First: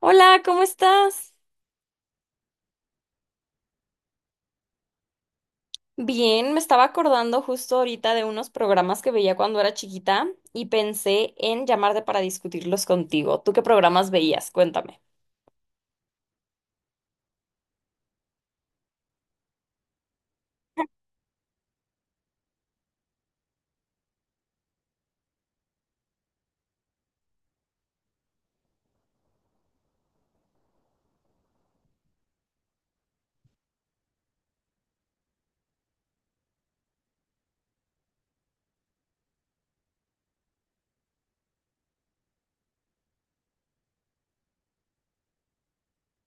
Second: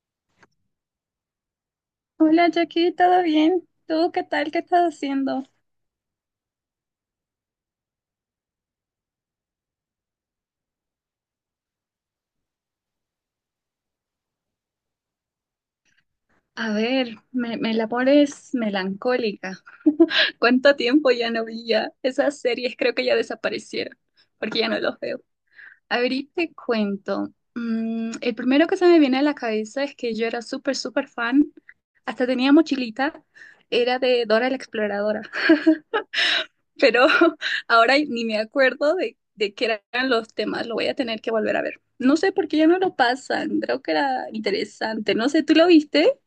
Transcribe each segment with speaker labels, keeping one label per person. Speaker 1: Hola, ¿cómo estás?
Speaker 2: Hola Jackie, ¿todo bien? ¿Tú qué tal? ¿Qué estás haciendo?
Speaker 1: Bien, me estaba acordando justo ahorita de unos programas que veía cuando era chiquita y pensé en llamarte para discutirlos contigo. ¿Tú qué programas veías? Cuéntame.
Speaker 2: A ver, me la pones melancólica. ¿Cuánto tiempo ya no vi ya? Esas series creo que ya desaparecieron, porque ya no los veo. A ver, y te cuento. El primero que se me viene a la cabeza es que yo era súper, súper fan, hasta tenía mochilita, era de Dora la Exploradora. Pero ahora ni me acuerdo de qué eran los temas, lo voy a tener que volver a ver. No sé por qué ya no lo pasan, creo que era interesante, no sé, ¿tú lo viste?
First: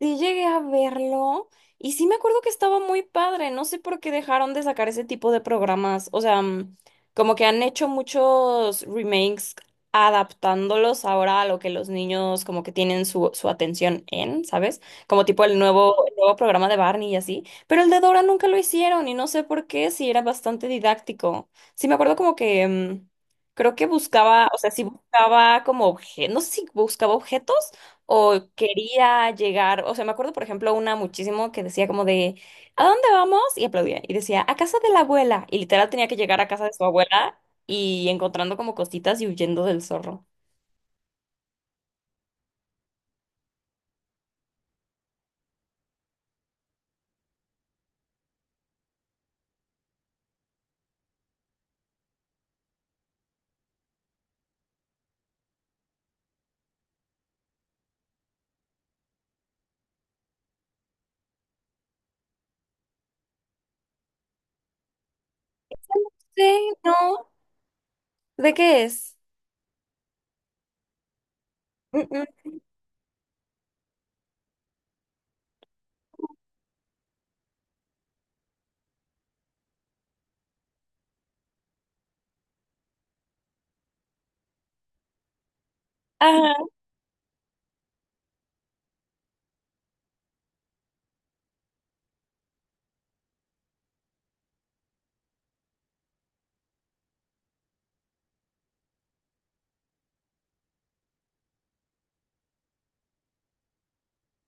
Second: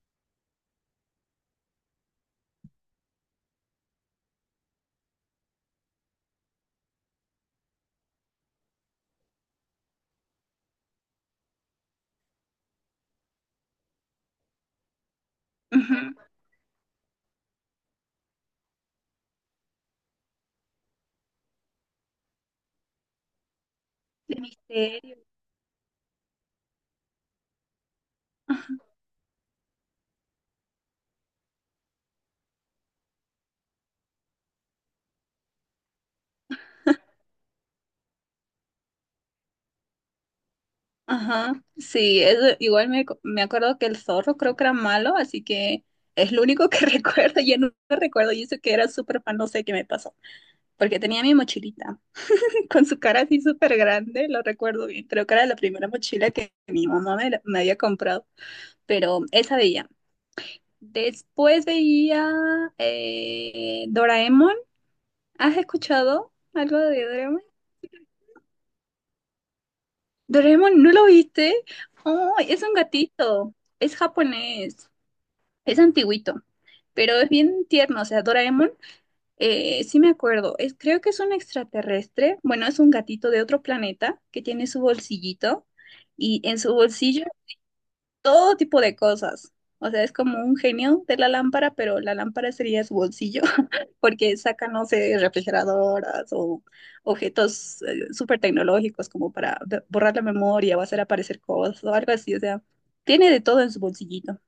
Speaker 1: Sí llegué a verlo y sí me acuerdo que estaba muy padre. No sé por qué dejaron de sacar ese tipo de programas. O sea, como que han hecho muchos remakes adaptándolos ahora a lo que los niños como que tienen su atención en, ¿sabes? Como tipo el nuevo, el
Speaker 2: Ujú.
Speaker 1: nuevo programa de Barney y así. Pero el de Dora nunca lo hicieron y no sé por qué, si era bastante didáctico. Sí me acuerdo como que creo que
Speaker 2: De
Speaker 1: buscaba, o sea, sí
Speaker 2: misterio.
Speaker 1: buscaba como objetos, no sé si buscaba objetos o quería llegar, o sea, me acuerdo, por ejemplo, una muchísimo que decía como de, ¿a dónde vamos? Y aplaudía y decía, a casa de la abuela. Y literal tenía que llegar a casa de su abuela y encontrando como cositas y huyendo del zorro.
Speaker 2: Ajá, sí, eso, igual me acuerdo que el zorro creo que era malo, así que es lo único que recuerdo, ya no recuerdo, y eso que era súper fan, no sé qué me pasó, porque tenía mi mochilita con su cara así súper grande, lo recuerdo bien, creo que era la primera mochila que mi mamá me había comprado, pero esa veía. Después veía Doraemon. ¿Has escuchado
Speaker 1: Sí,
Speaker 2: algo de
Speaker 1: no.
Speaker 2: Doraemon?
Speaker 1: ¿De qué es?
Speaker 2: Doraemon, ¿no lo viste?
Speaker 1: Mm, mm.
Speaker 2: Oh, es un gatito. Es japonés. Es antiguito. Pero es bien tierno. O sea, Doraemon, sí me acuerdo. Es, creo que es un extraterrestre. Bueno, es un gatito de otro planeta que tiene su bolsillito. Y
Speaker 1: Ajá.
Speaker 2: en su bolsillo todo tipo de cosas. O sea, es como un genio de la lámpara, pero la lámpara sería su bolsillo. Porque sacan, no sé, refrigeradoras o objetos súper tecnológicos como para borrar la memoria o hacer aparecer cosas o algo así. O sea, tiene de todo en su bolsillito.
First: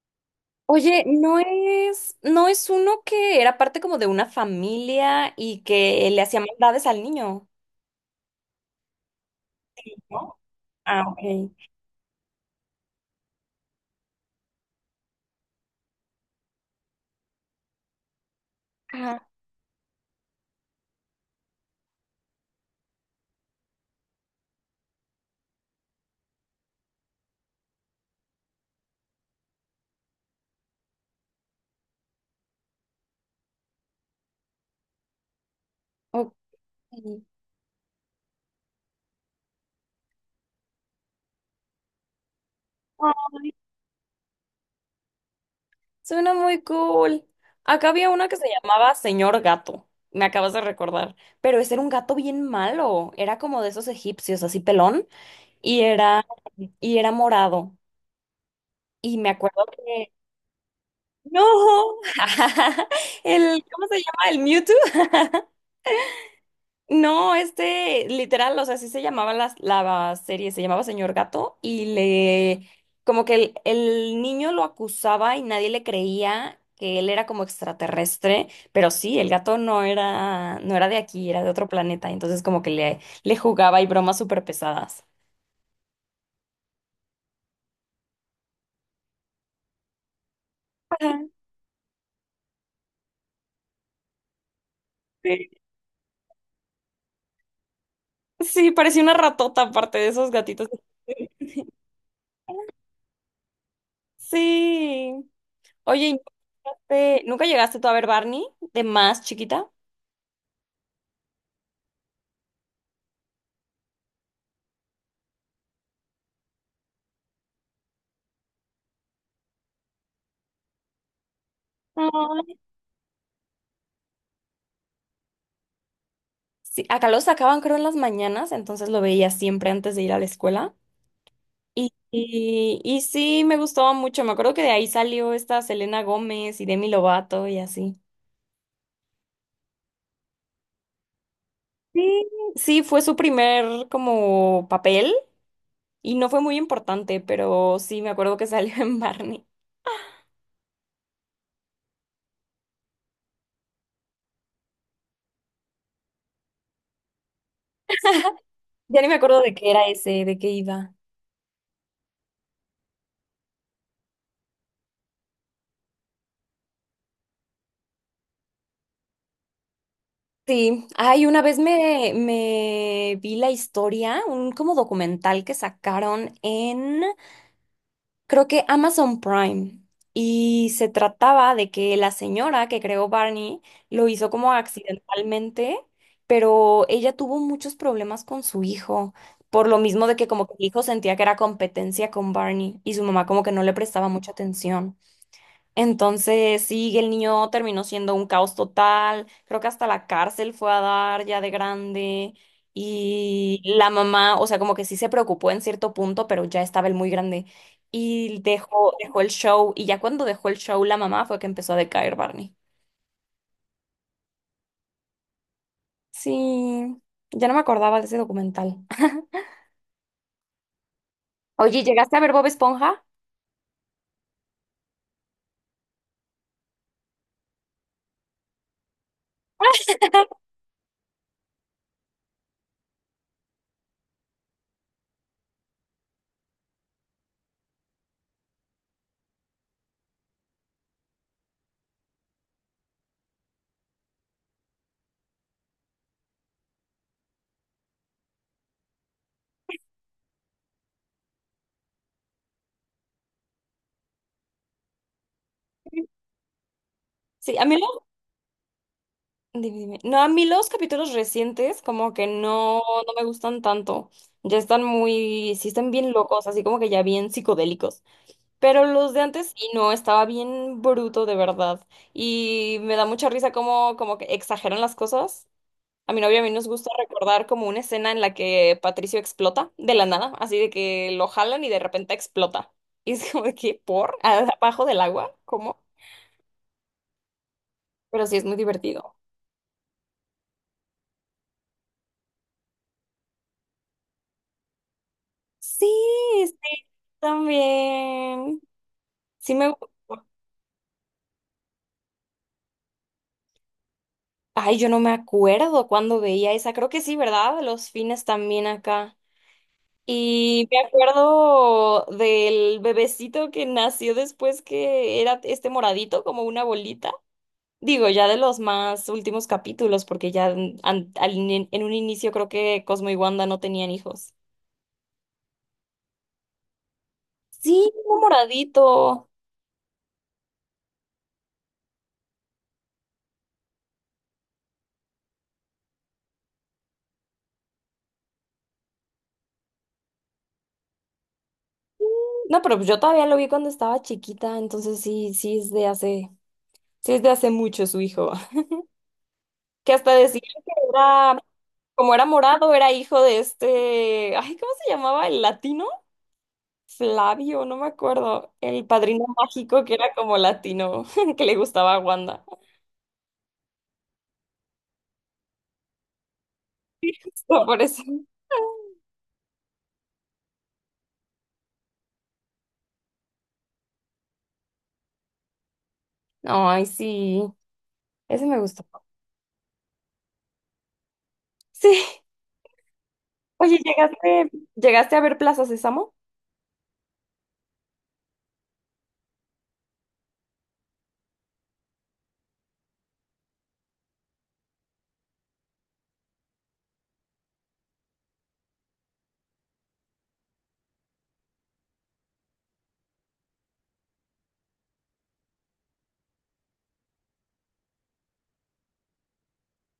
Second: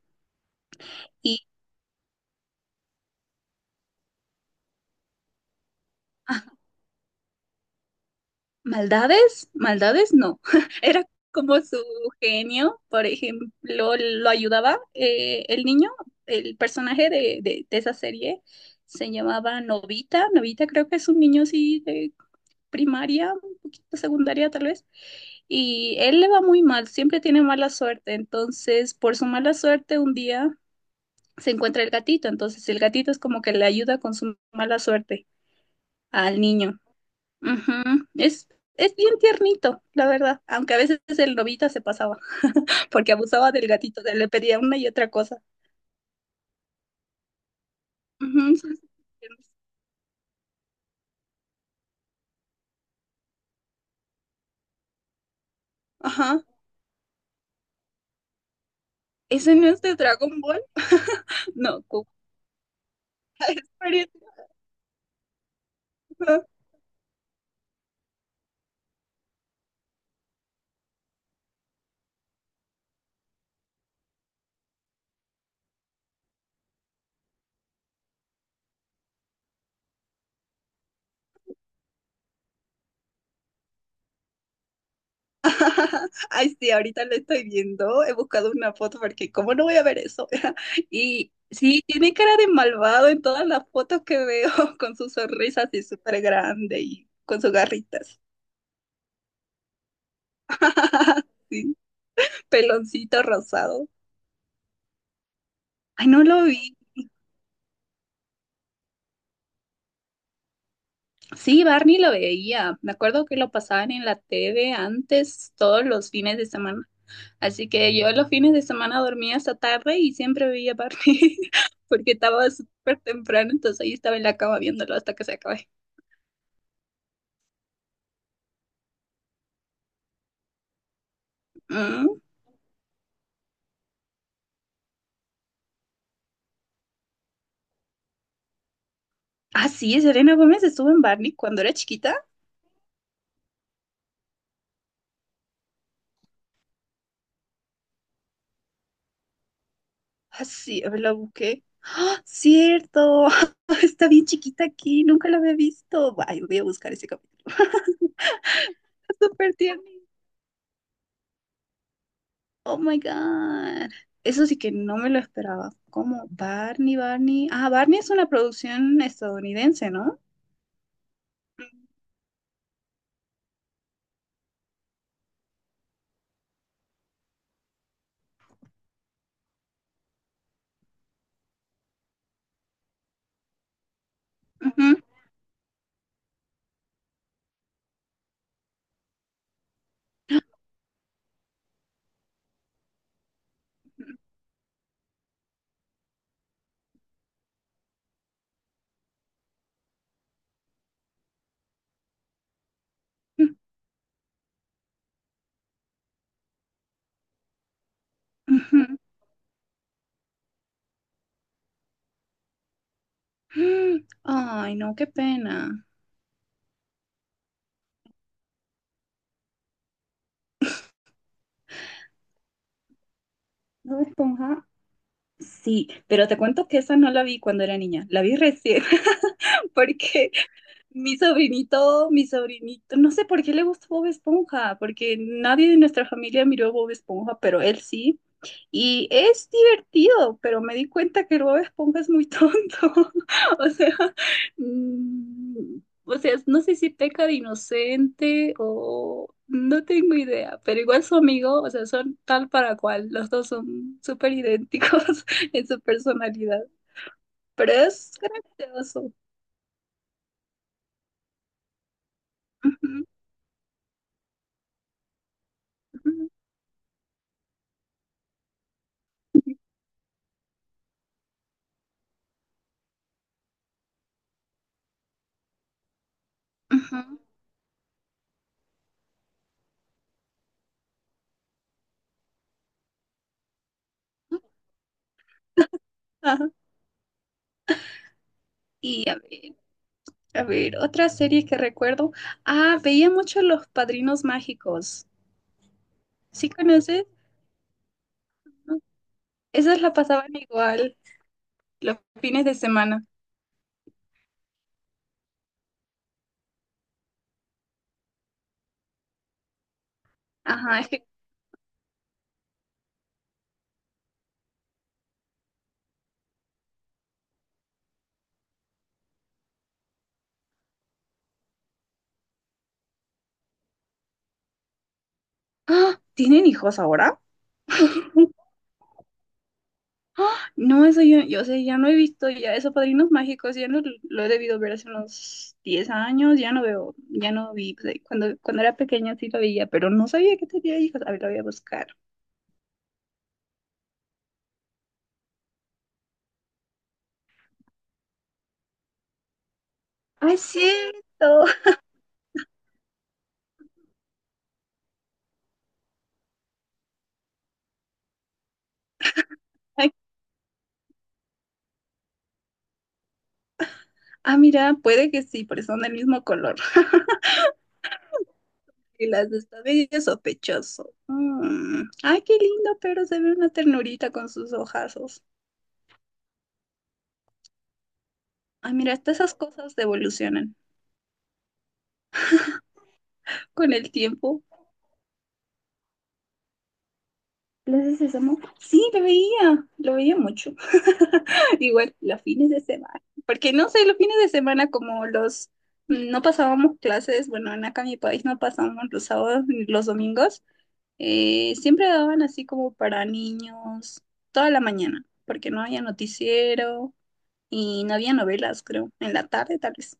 Speaker 1: Oye, no
Speaker 2: Y
Speaker 1: es, no es uno que era parte como de una familia y que le hacía
Speaker 2: ah,
Speaker 1: maldades al niño,
Speaker 2: maldades, maldades
Speaker 1: ¿no?
Speaker 2: no.
Speaker 1: Ah,
Speaker 2: Era
Speaker 1: ok.
Speaker 2: como su genio, por ejemplo, lo ayudaba el niño, el personaje de esa serie. Se
Speaker 1: Ajá.
Speaker 2: llamaba Novita, Novita creo que es un niño así de primaria, un poquito secundaria tal vez, y él le va muy mal, siempre tiene mala suerte, entonces por su mala suerte un día se encuentra el gatito, entonces el gatito es como que le ayuda con su mala suerte
Speaker 1: Ok.
Speaker 2: al niño. Ujú. Es, es bien tiernito, la verdad, aunque a veces el lobito se pasaba porque abusaba del gatito, le pedía una y otra cosa.
Speaker 1: Suena muy cool. Acá había
Speaker 2: Ujú,
Speaker 1: una que se
Speaker 2: son
Speaker 1: llamaba
Speaker 2: súper
Speaker 1: Señor
Speaker 2: tiernos.
Speaker 1: Gato. Me acabas de recordar. Pero ese era un gato bien malo. Era como de esos egipcios, así pelón. Y era,
Speaker 2: Ajá.
Speaker 1: y era morado. Y me
Speaker 2: ¿Ese
Speaker 1: acuerdo
Speaker 2: no es de
Speaker 1: que.
Speaker 2: Dragon Ball?
Speaker 1: ¡No!
Speaker 2: No,
Speaker 1: El, ¿cómo se
Speaker 2: ¿cuál
Speaker 1: llama? ¿El Mewtwo? No, este, literal, o sea, así se llamaba la serie, se llamaba Señor Gato y le, como que el niño lo acusaba y nadie le creía que él era como extraterrestre, pero sí, el gato no era, no era de aquí, era de otro planeta, entonces como que le jugaba y bromas súper pesadas.
Speaker 2: ay, sí, ahorita lo estoy viendo. He buscado una foto porque, ¿cómo no voy a ver eso?
Speaker 1: Ajá,
Speaker 2: Y sí, tiene cara de malvado en todas las fotos que veo, con su
Speaker 1: sí,
Speaker 2: sonrisa así súper grande y con sus garritas.
Speaker 1: sí, parecía una ratota aparte de esos gatitos.
Speaker 2: Sí, peloncito rosado.
Speaker 1: Sí. Oye,
Speaker 2: Ay,
Speaker 1: ¿y
Speaker 2: no
Speaker 1: ¿nunca
Speaker 2: lo vi.
Speaker 1: llegaste nunca llegaste tú a ver Barney de más chiquita?
Speaker 2: Sí, Barney lo veía. Me acuerdo que lo pasaban en la TV antes, todos los fines de semana. Así que yo los fines de semana dormía hasta tarde y siempre veía Barbie porque estaba súper temprano, entonces ahí estaba en la cama viéndolo hasta que se acabe.
Speaker 1: Sí, acá lo sacaban creo en las mañanas, entonces lo veía siempre antes de ir a la escuela. Y,
Speaker 2: Mm.
Speaker 1: y, y sí, me gustaba mucho. Me acuerdo que de ahí salió esta Selena Gómez y Demi Lovato y así.
Speaker 2: Ah, sí, Selena Gómez estuvo en Barney cuando era chiquita.
Speaker 1: Sí, sí, fue su primer como papel y no fue muy importante, pero sí, me acuerdo que salió en Barney.
Speaker 2: Ah, sí, a ver, la busqué. ¡Ah, cierto! Está bien chiquita aquí, nunca la había visto. Ay, voy a buscar ese capítulo.
Speaker 1: Ya ni me acuerdo
Speaker 2: Súper
Speaker 1: de qué
Speaker 2: tierno.
Speaker 1: era ese, de qué iba.
Speaker 2: Oh my God. Eso sí que no me lo esperaba. ¿Cómo? Barney, Barney. Ah, Barney es una producción estadounidense, ¿no?
Speaker 1: Sí, ay, una vez me vi la historia, un como documental que sacaron en creo que Amazon Prime. Y se trataba de que la señora que creó Barney lo hizo como
Speaker 2: Ujú,
Speaker 1: accidentalmente, pero ella tuvo muchos problemas con su hijo, por lo mismo de que como que el hijo sentía que era competencia con Barney y su mamá como que no le prestaba mucha atención. Entonces, sí, el niño terminó siendo un caos total. Creo que hasta la cárcel fue a dar ya de grande. Y la mamá, o sea, como que sí se preocupó en cierto punto, pero ya estaba él muy grande. Y dejó,
Speaker 2: ujú.
Speaker 1: dejó el show. Y ya cuando dejó el show, la mamá fue que empezó a decaer Barney.
Speaker 2: Ay, no, qué pena.
Speaker 1: Sí, ya no me acordaba de ese documental. Oye, ¿llegaste a ver Bob Esponja?
Speaker 2: ¿Bob Esponja? Sí, pero te cuento que esa no la vi cuando era niña, la vi recién, porque mi sobrinito, no sé por qué le gustó Bob Esponja, porque nadie de nuestra familia miró Bob Esponja, pero él sí. Y es divertido, pero me di cuenta que Bob Esponja es muy tonto. O sea, mm, o sea, no sé si peca de inocente o no tengo idea, pero igual su amigo, o sea, son tal para cual. Los dos son súper idénticos en su personalidad,
Speaker 1: Sí, a
Speaker 2: pero
Speaker 1: mí
Speaker 2: es gracioso.
Speaker 1: dime. No, a mí los capítulos recientes como que no,
Speaker 2: Ujú,
Speaker 1: no me gustan tanto. Ya están muy, sí están bien
Speaker 2: ujú,
Speaker 1: locos, así como que ya bien psicodélicos. Pero los de antes sí, no, estaba bien bruto de verdad. Y me da mucha risa como, como que exageran las cosas. A mi novia y a mí nos gusta
Speaker 2: ujú.
Speaker 1: recordar como una escena en la que Patricio explota de la nada, así de que lo jalan y de repente explota. Y es como de que, ¿por? ¿Abajo del agua? ¿Cómo?
Speaker 2: Ajá.
Speaker 1: Pero sí es muy
Speaker 2: Y
Speaker 1: divertido.
Speaker 2: a ver, otra serie que recuerdo. Ah, veía mucho Los Padrinos Mágicos.
Speaker 1: Sí,
Speaker 2: ¿Sí
Speaker 1: sí,
Speaker 2: conoces?
Speaker 1: también. Sí me...
Speaker 2: Esas
Speaker 1: gu-
Speaker 2: la pasaban igual los fines de semana.
Speaker 1: Ay, yo no me acuerdo cuándo veía esa. Creo que sí, ¿verdad? Los fines también acá. Y me
Speaker 2: Ajá, es que,
Speaker 1: acuerdo del bebecito que nació después que era este moradito, como una bolita. Digo, ya de los más últimos capítulos, porque ya en, an- al ini- en un inicio creo que Cosmo y Wanda no tenían hijos.
Speaker 2: ah, ¿tienen hijos ahora?
Speaker 1: Sí, un moradito.
Speaker 2: Ah, no, eso yo sé, ya no he visto ya esos padrinos mágicos, ya no lo he debido ver hace unos 10 años, ya no veo, ya no vi, pues, ahí, cuando era pequeña sí lo veía, pero no sabía que tenía hijos, a ver, lo voy a buscar.
Speaker 1: No, pero pues yo todavía lo vi cuando estaba chiquita, entonces sí, sí es de hace... Sí, es de hace mucho su hijo. Que hasta
Speaker 2: ¡Ay, es
Speaker 1: decían que era,
Speaker 2: cierto!
Speaker 1: como era morado, era hijo de este, ay, ¿cómo se llamaba? ¿El latino? Flavio, no me acuerdo. El padrino mágico
Speaker 2: Ay,
Speaker 1: que era como latino, que le gustaba a Wanda.
Speaker 2: ah, mira, puede que sí, porque son del mismo color.
Speaker 1: Hasta por eso.
Speaker 2: Y las de esta medio sospechoso. Mm. Ay, qué lindo, pero se ve una ternurita con sus ojazos.
Speaker 1: No, ay, sí. Ese me
Speaker 2: Ay,
Speaker 1: gustó.
Speaker 2: mira, hasta esas cosas evolucionan
Speaker 1: Sí.
Speaker 2: con
Speaker 1: Oye,
Speaker 2: el tiempo.
Speaker 1: ¿llegaste a ver Plaza Sésamo?
Speaker 2: ¿Las Plaza Sésamo, sí, lo veía mucho. Igual los fines de semana, porque no sé, los fines de semana como los no pasábamos clases, bueno, en acá en mi país no pasábamos los sábados ni los domingos, siempre daban así como para niños toda la mañana, porque no había noticiero y no había novelas, creo, en la tarde tal vez.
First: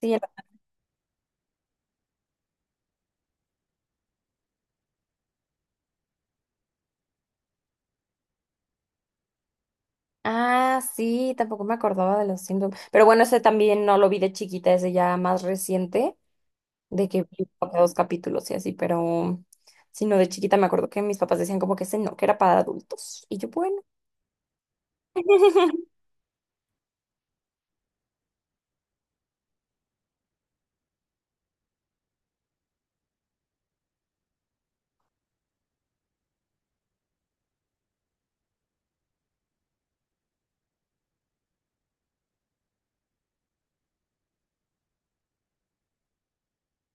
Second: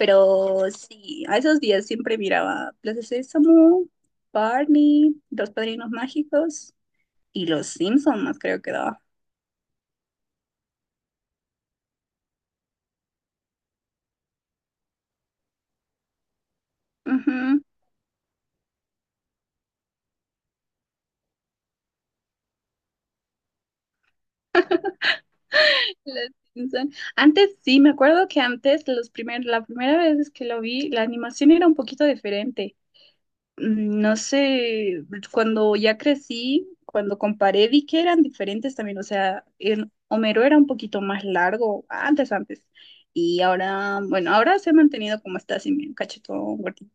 Speaker 1: Sí. era-
Speaker 2: sí, a esos días siempre miraba Plaza Sésamo, Barney, Los Padrinos Mágicos y Los Simpson más creo que daba.
Speaker 1: Ah, sí, tampoco me acordaba de los Simpsons. Pero bueno, ese también no lo vi de chiquita, ese ya más reciente. De que vi
Speaker 2: Ujú.
Speaker 1: como dos capítulos y así, pero sino de chiquita me acuerdo que mis papás decían como que ese no, que era para adultos. Y yo, bueno.
Speaker 2: Los Simpson. Antes sí, me acuerdo que antes la primera vez que lo vi, la animación era un poquito diferente. No sé, cuando ya crecí, cuando comparé, vi que eran diferentes también, o sea, el Homero era un poquito más largo, antes, y ahora, bueno, ahora se ha mantenido como está, así medio cachetón, gordito,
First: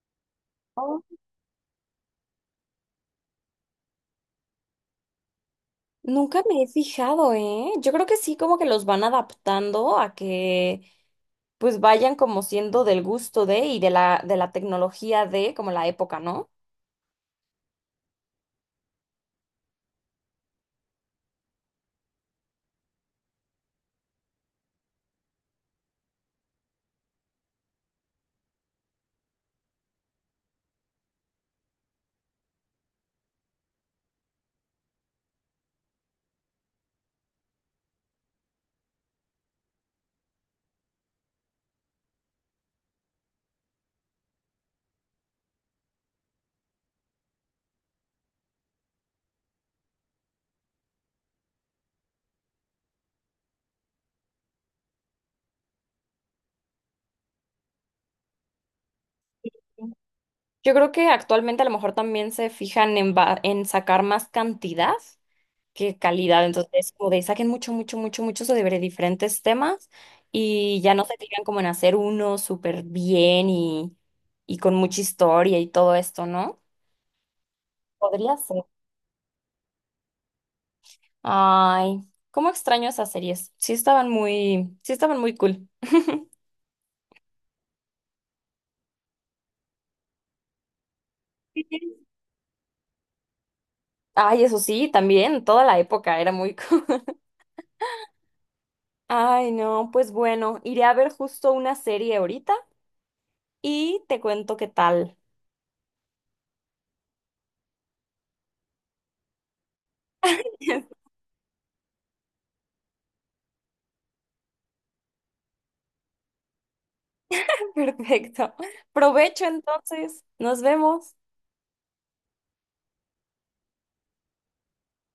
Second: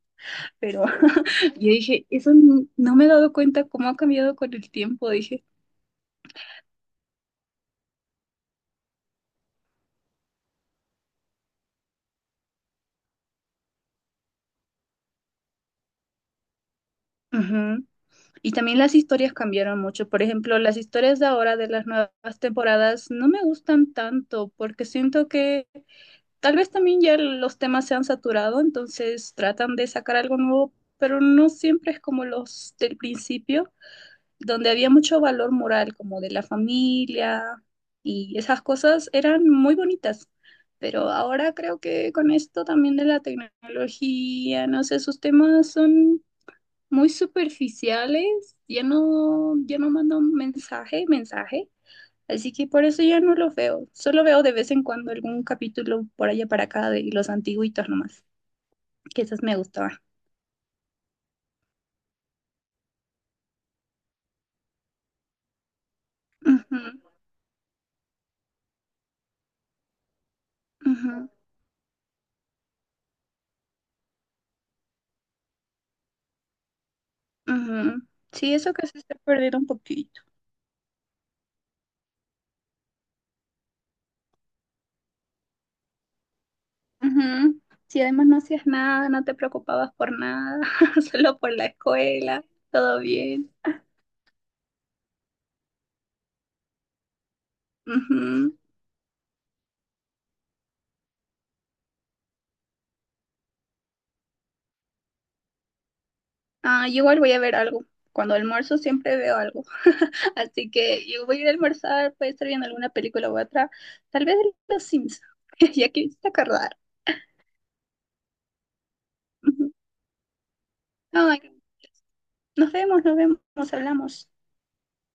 Speaker 2: pero
Speaker 1: Oh,
Speaker 2: yo dije, eso no, no me he dado cuenta cómo ha cambiado con el tiempo, dije.
Speaker 1: nunca me he fijado, ¿eh? Yo creo que sí, como que los van adaptando a que pues vayan como siendo del gusto de y de de la tecnología de como la época, ¿no?
Speaker 2: Ujú. Y también las historias cambiaron mucho. Por ejemplo, las historias de ahora de las nuevas temporadas no me gustan tanto porque siento que tal vez también ya los temas se han saturado, entonces tratan de sacar algo nuevo, pero no siempre es como los del principio, donde había mucho valor moral, como de la familia y esas cosas eran muy bonitas. Pero ahora creo que con esto también de la tecnología, no sé, sus temas son muy superficiales, ya no, ya no mandan mensaje, mensaje. Así que por eso ya no los veo. Solo veo de vez en cuando algún capítulo por allá para acá de los antiguitos nomás, que esas me gustaban.
Speaker 1: Yo creo que actualmente a lo mejor también se fijan en, va- en sacar más cantidad qué calidad.
Speaker 2: Ujú,
Speaker 1: Entonces, como de saquen mucho, mucho, mucho, mucho sobre diferentes temas y ya no se
Speaker 2: ujú,
Speaker 1: tiran como en hacer uno súper bien y con mucha historia y todo esto, ¿no?
Speaker 2: ujú.
Speaker 1: Podría
Speaker 2: Sí,
Speaker 1: ser.
Speaker 2: eso que se está perdiendo un poquito.
Speaker 1: Ay, cómo extraño esas series. Sí estaban muy cool.
Speaker 2: Ujú. Sí, además no hacías nada, no te preocupabas por nada, solo por la escuela, todo bien.
Speaker 1: Ay, eso sí, también, toda la época era muy cool.
Speaker 2: Ujú.
Speaker 1: Ay, no, pues bueno, iré a ver justo una serie ahorita y te cuento qué tal.
Speaker 2: Ah, yo igual voy a ver algo. Cuando almuerzo siempre veo algo. Así que yo voy a ir a almorzar, puede estar viendo alguna película u otra, tal vez de Los Sims, ya que me hiciste acordar.
Speaker 1: Perfecto. Provecho
Speaker 2: Ujú.
Speaker 1: entonces. Nos vemos.
Speaker 2: Ay, nos vemos, hablamos.